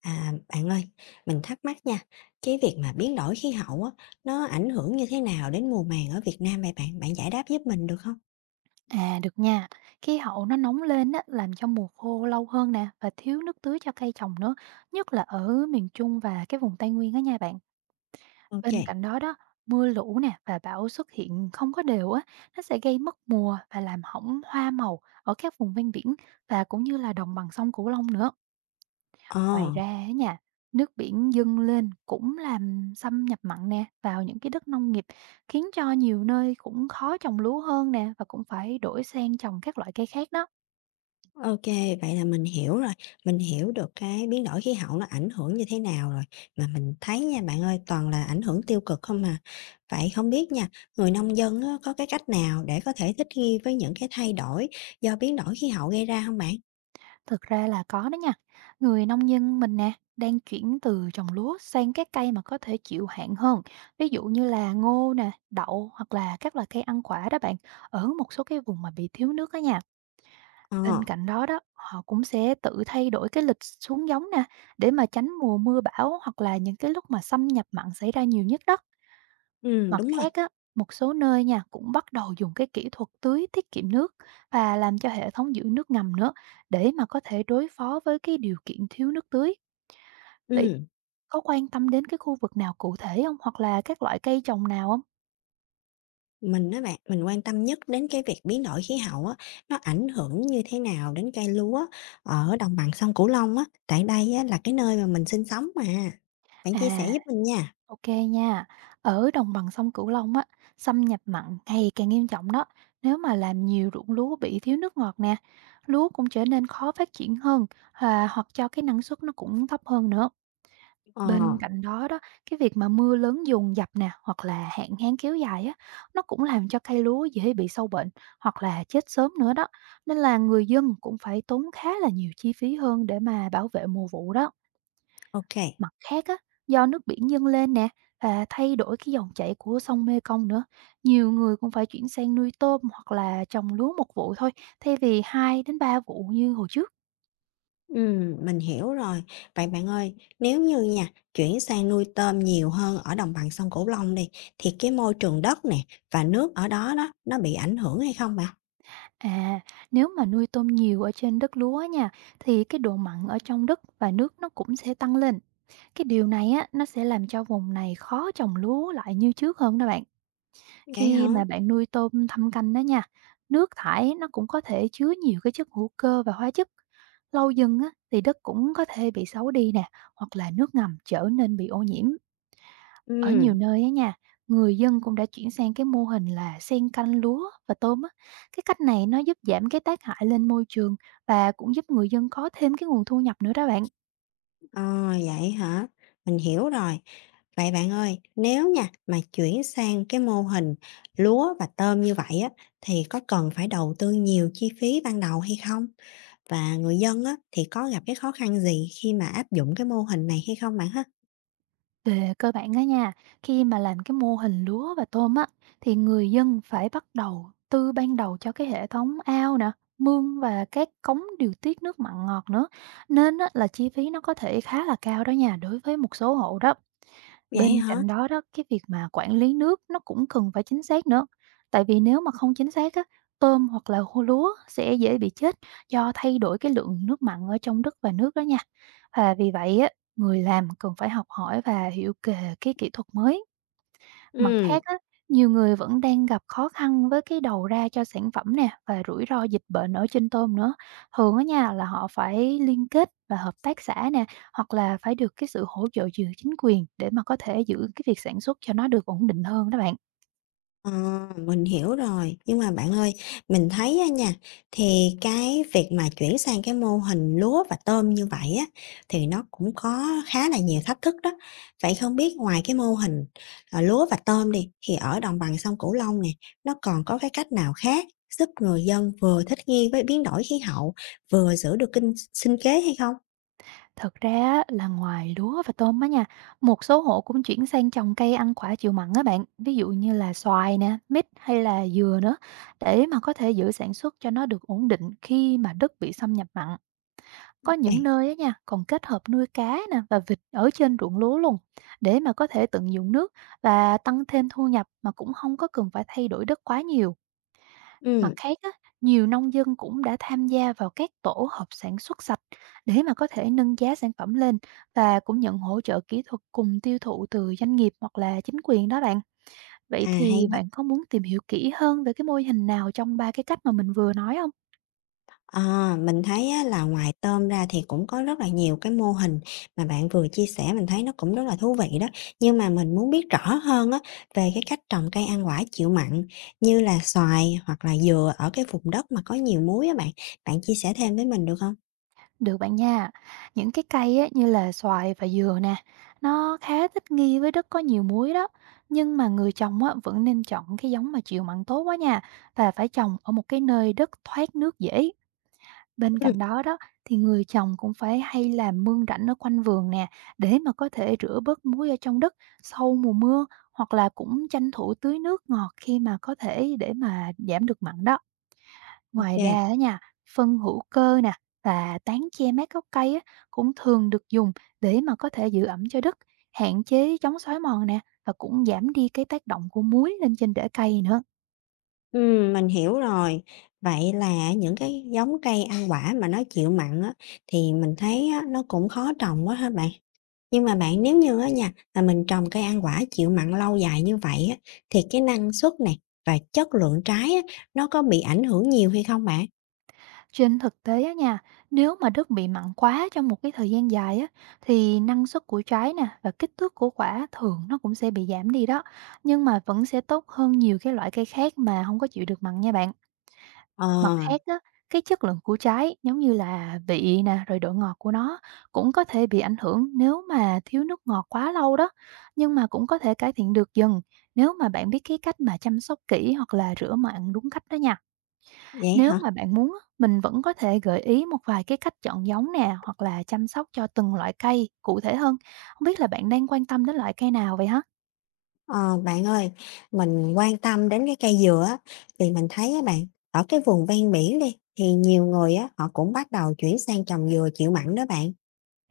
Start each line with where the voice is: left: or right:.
left: À, bạn ơi, mình thắc mắc nha, cái việc mà biến đổi khí hậu á, nó ảnh hưởng như thế nào đến mùa màng ở Việt Nam vậy bạn? Bạn giải đáp giúp mình được không?
right: À, được nha. Khí hậu nó nóng lên á, làm cho mùa khô lâu hơn nè và thiếu nước tưới cho cây trồng nữa, nhất là ở miền Trung và cái vùng Tây Nguyên á nha bạn.
left: Ok.
right: Bên cạnh đó đó, mưa lũ nè và bão xuất hiện không có đều á, nó sẽ gây mất mùa và làm hỏng hoa màu ở các vùng ven biển và cũng như là đồng bằng sông Cửu Long nữa.
left: Ồ.
right: Ngoài ra á nha, nước biển dâng lên cũng làm xâm nhập mặn nè vào những cái đất nông nghiệp, khiến cho nhiều nơi cũng khó trồng lúa hơn nè và cũng phải đổi sang trồng các loại cây khác đó.
left: Ok, vậy là mình hiểu rồi, mình hiểu được cái biến đổi khí hậu nó ảnh hưởng như thế nào rồi. Mà mình thấy nha bạn ơi, toàn là ảnh hưởng tiêu cực không à. Vậy không biết nha, người nông dân á, có cái cách nào để có thể thích nghi với những cái thay đổi do biến đổi khí hậu gây ra không bạn?
right: Thực ra là có đó nha. Người nông dân mình nè, đang chuyển từ trồng lúa sang các cây mà có thể chịu hạn hơn. Ví dụ như là ngô nè, đậu hoặc là các loại cây ăn quả đó bạn, ở một số cái vùng mà bị thiếu nước đó nha.
left: Ờ.
right: Bên cạnh đó đó, họ cũng sẽ tự thay đổi cái lịch xuống giống nè, để mà tránh mùa mưa bão hoặc là những cái lúc mà xâm nhập mặn xảy ra nhiều nhất đó.
left: Ừ,
right: Mặt
left: đúng rồi.
right: khác á, một số nơi nha cũng bắt đầu dùng cái kỹ thuật tưới tiết kiệm nước và làm cho hệ thống giữ nước ngầm nữa để mà có thể đối phó với cái điều kiện thiếu nước tưới. Vậy
left: Ừ.
right: có quan tâm đến cái khu vực nào cụ thể không, hoặc là các loại cây trồng nào không?
left: Mình á bạn, mình quan tâm nhất đến cái việc biến đổi khí hậu á, nó ảnh hưởng như thế nào đến cây lúa ở đồng bằng sông Cửu Long á, tại đây á là cái nơi mà mình sinh sống mà. Bạn chia sẻ
right: À,
left: giúp mình nha.
right: ok nha. Ở đồng bằng sông Cửu Long á, xâm nhập mặn ngày càng nghiêm trọng đó. Nếu mà làm nhiều ruộng lúa bị thiếu nước ngọt nè, lúa cũng trở nên khó phát triển hơn và hoặc cho cái năng suất nó cũng thấp hơn nữa.
left: Ờ.
right: Bên cạnh đó đó, cái việc mà mưa lớn dồn dập nè, hoặc là hạn hán kéo dài á, nó cũng làm cho cây lúa dễ bị sâu bệnh hoặc là chết sớm nữa đó. Nên là người dân cũng phải tốn khá là nhiều chi phí hơn để mà bảo vệ mùa vụ đó.
left: Ô.
right: Mặt khác á, do nước biển dâng lên nè và thay đổi cái dòng chảy của sông Mekong nữa, nhiều người cũng phải chuyển sang nuôi tôm hoặc là trồng lúa một vụ thôi, thay vì 2 đến 3 vụ như hồi trước.
left: Ừm, mình hiểu rồi. Vậy bạn ơi, nếu như nha, chuyển sang nuôi tôm nhiều hơn ở đồng bằng sông Cửu Long đi, thì cái môi trường đất nè và nước ở đó đó, nó bị ảnh hưởng hay không bạn?
right: À, nếu mà nuôi tôm nhiều ở trên đất lúa nha, thì cái độ mặn ở trong đất và nước nó cũng sẽ tăng lên. Cái điều này á, nó sẽ làm cho vùng này khó trồng lúa lại như trước hơn đó bạn.
left: Vậy
right: Khi
left: hả?
right: mà bạn nuôi tôm thâm canh đó nha, nước thải nó cũng có thể chứa nhiều cái chất hữu cơ và hóa chất. Lâu dần á, thì đất cũng có thể bị xấu đi nè, hoặc là nước ngầm trở nên bị ô nhiễm. Ở
left: Ừm.
right: nhiều nơi á nha, người dân cũng đã chuyển sang cái mô hình là xen canh lúa và tôm á. Cái cách này nó giúp giảm cái tác hại lên môi trường và cũng giúp người dân có thêm cái nguồn thu nhập nữa đó bạn.
left: Ờ, vậy hả? Mình hiểu rồi. Vậy bạn ơi, nếu nha mà chuyển sang cái mô hình lúa và tôm như vậy á thì có cần phải đầu tư nhiều chi phí ban đầu hay không? Và người dân á thì có gặp cái khó khăn gì khi mà áp dụng cái mô hình này hay không bạn ha?
right: Về cơ bản á nha, khi mà làm cái mô hình lúa và tôm á, thì người dân phải bắt đầu từ ban đầu cho cái hệ thống ao nè, mương và các cống điều tiết nước mặn ngọt nữa. Nên á, là chi phí nó có thể khá là cao đó nha đối với một số hộ đó.
left: Vậy
right: Bên
left: hả?
right: cạnh đó đó, cái việc mà quản lý nước nó cũng cần phải chính xác nữa. Tại vì nếu mà không chính xác á, tôm hoặc là hô lúa sẽ dễ bị chết do thay đổi cái lượng nước mặn ở trong đất và nước đó nha. Và vì vậy á, người làm cần phải học hỏi và hiểu về cái kỹ thuật mới. Mặt
left: Ừ.
right: khác á, nhiều người vẫn đang gặp khó khăn với cái đầu ra cho sản phẩm nè và rủi ro dịch bệnh ở trên tôm nữa. Thường á nha là họ phải liên kết và hợp tác xã nè, hoặc là phải được cái sự hỗ trợ từ chính quyền để mà có thể giữ cái việc sản xuất cho nó được ổn định hơn đó bạn.
left: Ờ, mình hiểu rồi. Nhưng mà bạn ơi, mình thấy á nha, thì cái việc mà chuyển sang cái mô hình lúa và tôm như vậy á, thì nó cũng có khá là nhiều thách thức đó. Vậy không biết ngoài cái mô hình, lúa và tôm đi, thì ở đồng bằng sông Cửu Long nè, nó còn có cái cách nào khác giúp người dân vừa thích nghi với biến đổi khí hậu, vừa giữ được kinh sinh kế hay không?
right: Thật ra á, là ngoài lúa và tôm á nha, một số hộ cũng chuyển sang trồng cây ăn quả chịu mặn á bạn, ví dụ như là xoài nè, mít hay là dừa nữa, để mà có thể giữ sản xuất cho nó được ổn định khi mà đất bị xâm nhập mặn. Có những
left: OK.
right: nơi á nha, còn kết hợp nuôi cá nè và vịt ở trên ruộng lúa luôn, để mà có thể tận dụng nước và tăng thêm thu nhập mà cũng không có cần phải thay đổi đất quá nhiều. Mặt
left: Ừm.
right: khác á, nhiều nông dân cũng đã tham gia vào các tổ hợp sản xuất sạch để mà có thể nâng giá sản phẩm lên và cũng nhận hỗ trợ kỹ thuật cùng tiêu thụ từ doanh nghiệp hoặc là chính quyền đó bạn. Vậy
left: à, hay
right: thì bạn có muốn tìm hiểu kỹ hơn về cái mô hình nào trong ba cái cách mà mình vừa nói không?
left: Mình thấy á, là ngoài tôm ra thì cũng có rất là nhiều cái mô hình mà bạn vừa chia sẻ mình thấy nó cũng rất là thú vị đó. Nhưng mà mình muốn biết rõ hơn á, về cái cách trồng cây ăn quả chịu mặn như là xoài hoặc là dừa ở cái vùng đất mà có nhiều muối á bạn. Bạn chia sẻ thêm với mình được không?
right: Được bạn nha. Những cái cây á, như là xoài và dừa nè, nó khá thích nghi với đất có nhiều muối đó. Nhưng mà người trồng á, vẫn nên chọn cái giống mà chịu mặn tốt quá nha, và phải trồng ở một cái nơi đất thoát nước dễ. Bên
left: Ừ.
right: cạnh đó đó, thì người trồng cũng phải hay làm mương rãnh ở quanh vườn nè, để mà có thể rửa bớt muối ở trong đất sau mùa mưa, hoặc là cũng tranh thủ tưới nước ngọt khi mà có thể để mà giảm được mặn đó. Ngoài
left: Ok.
right: ra đó nha, phân hữu cơ nè và tán che mát gốc cây á, cũng thường được dùng để mà có thể giữ ẩm cho đất, hạn chế chống xói mòn nè, và cũng giảm đi cái tác động của muối lên trên rễ cây nữa.
left: Mình hiểu rồi. Vậy là những cái giống cây ăn quả mà nó chịu mặn á, thì mình thấy á, nó cũng khó trồng quá ha bạn. Nhưng mà bạn nếu như á nha, mà mình trồng cây ăn quả chịu mặn lâu dài như vậy á, thì cái năng suất này và chất lượng trái á, nó có bị ảnh hưởng nhiều hay không bạn?
right: Trên thực tế á nha, nếu mà đất bị mặn quá trong một cái thời gian dài á, thì năng suất của trái nè và kích thước của quả thường nó cũng sẽ bị giảm đi đó. Nhưng mà vẫn sẽ tốt hơn nhiều cái loại cây khác mà không có chịu được mặn nha bạn.
left: Ờ,
right: Mặt khác á, cái chất lượng của trái giống như là vị nè, rồi độ ngọt của nó cũng có thể bị ảnh hưởng nếu mà thiếu nước ngọt quá lâu đó. Nhưng mà cũng có thể cải thiện được dần nếu mà bạn biết cái cách mà chăm sóc kỹ hoặc là rửa mặn đúng cách đó nha.
left: vậy
right: Nếu
left: hả?
right: mà bạn muốn, á, mình vẫn có thể gợi ý một vài cái cách chọn giống nè, hoặc là chăm sóc cho từng loại cây cụ thể hơn. Không biết là bạn đang quan tâm đến loại cây nào vậy hả?
left: Ờ, bạn ơi, mình quan tâm đến cái cây dừa á, thì mình thấy á bạn, ở cái vùng ven biển đi, thì nhiều người á, họ cũng bắt đầu chuyển sang trồng dừa chịu mặn đó bạn.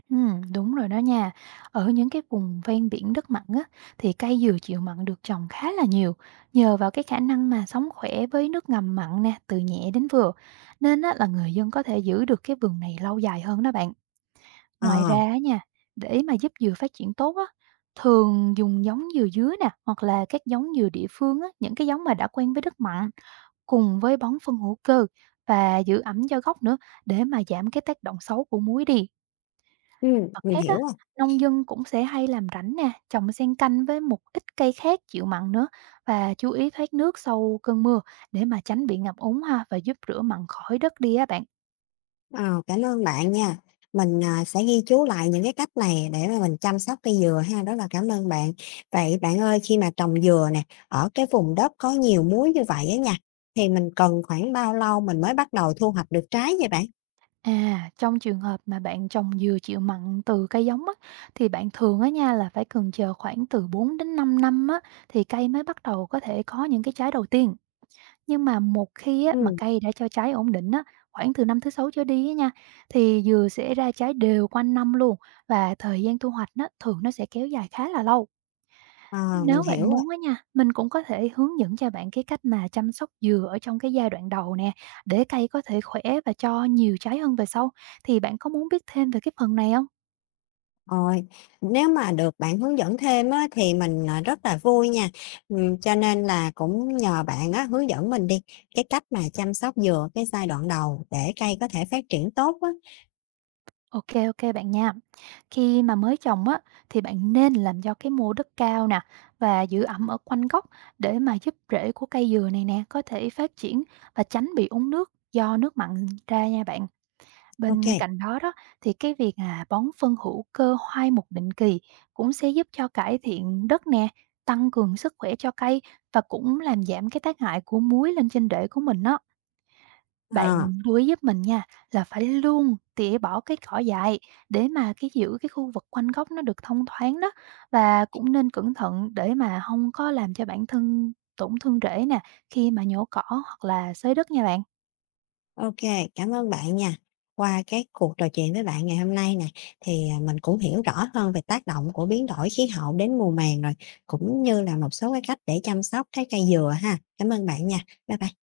right: Đúng rồi đó nha. Ở những cái vùng ven biển đất mặn á, thì cây dừa chịu mặn được trồng khá là nhiều, nhờ vào cái khả năng mà sống khỏe với nước ngầm mặn nè, từ nhẹ đến vừa. Nên á, là người dân có thể giữ được cái vườn này lâu dài hơn đó bạn. Ngoài
left: Ờ.
right: ra á nha, để mà giúp dừa phát triển tốt á, thường dùng giống dừa dứa nè, hoặc là các giống dừa địa phương á, những cái giống mà đã quen với đất mặn, cùng với bón phân hữu cơ và giữ ẩm cho gốc nữa, để mà giảm cái tác động xấu của muối đi. Mặt
left: Mình
right: khác á,
left: hiểu rồi.
right: nông dân cũng sẽ hay làm rãnh nè, trồng xen canh với một ít cây khác chịu mặn nữa, và chú ý thoát nước sau cơn mưa để mà tránh bị ngập úng ha và giúp rửa mặn khỏi đất đi á bạn.
left: Ờ, cảm ơn bạn nha. Mình, sẽ ghi chú lại những cái cách này để mà mình chăm sóc cây dừa ha, rất là cảm ơn bạn. Vậy bạn ơi, khi mà trồng dừa nè, ở cái vùng đất có nhiều muối như vậy á nha, thì mình cần khoảng bao lâu mình mới bắt đầu thu hoạch được trái vậy bạn?
right: À, trong trường hợp mà bạn trồng dừa chịu mặn từ cây giống á, thì bạn thường á nha là phải cần chờ khoảng từ 4 đến 5 năm á, thì cây mới bắt đầu có thể có những cái trái đầu tiên. Nhưng mà một khi á, mà
left: Ừm.
right: cây đã cho trái ổn định á, khoảng từ năm thứ 6 trở đi á nha, thì dừa sẽ ra trái đều quanh năm luôn, và thời gian thu hoạch nó thường nó sẽ kéo dài khá là lâu.
left: Ờ, mình
right: Nếu bạn
left: hiểu rồi.
right: muốn á nha, mình cũng có thể hướng dẫn cho bạn cái cách mà chăm sóc dừa ở trong cái giai đoạn đầu nè, để cây có thể khỏe và cho nhiều trái hơn về sau. Thì bạn có muốn biết thêm về cái phần này không?
left: Rồi, nếu mà được bạn hướng dẫn thêm á, thì mình, rất là vui nha. Cho nên là cũng nhờ bạn á, hướng dẫn mình đi, cái cách mà chăm sóc dừa cái giai đoạn đầu để cây có thể phát triển tốt á.
right: Ok, ok bạn nha. Khi mà mới trồng á, thì bạn nên làm cho cái mô đất cao nè và giữ ẩm ở quanh gốc, để mà giúp rễ của cây dừa này nè có thể phát triển và tránh bị úng nước do nước mặn ra nha bạn.
left: OK,
right: Bên
left: kê.
right: cạnh đó đó, thì cái việc bón phân hữu cơ hoai mục định kỳ cũng sẽ giúp cho cải thiện đất nè, tăng cường sức khỏe cho cây và cũng làm giảm cái tác hại của muối lên trên rễ của mình đó.
left: Ờ,
right: Bạn lưu ý giúp mình nha, là phải luôn tỉa bỏ cái cỏ dại để mà cái giữ cái khu vực quanh gốc nó được thông thoáng đó, và cũng nên cẩn thận để mà không có làm cho bản thân tổn thương rễ nè khi mà nhổ cỏ hoặc là xới đất nha bạn.
left: ô Cảm ơn bạn nha. Qua cái cuộc trò chuyện với bạn ngày hôm nay này, thì, mình cũng hiểu rõ hơn về tác động của biến đổi khí hậu đến mùa màng rồi, cũng như là một số cái cách để chăm sóc trái cây dừa ha. Cảm ơn bạn nha. Bye bye.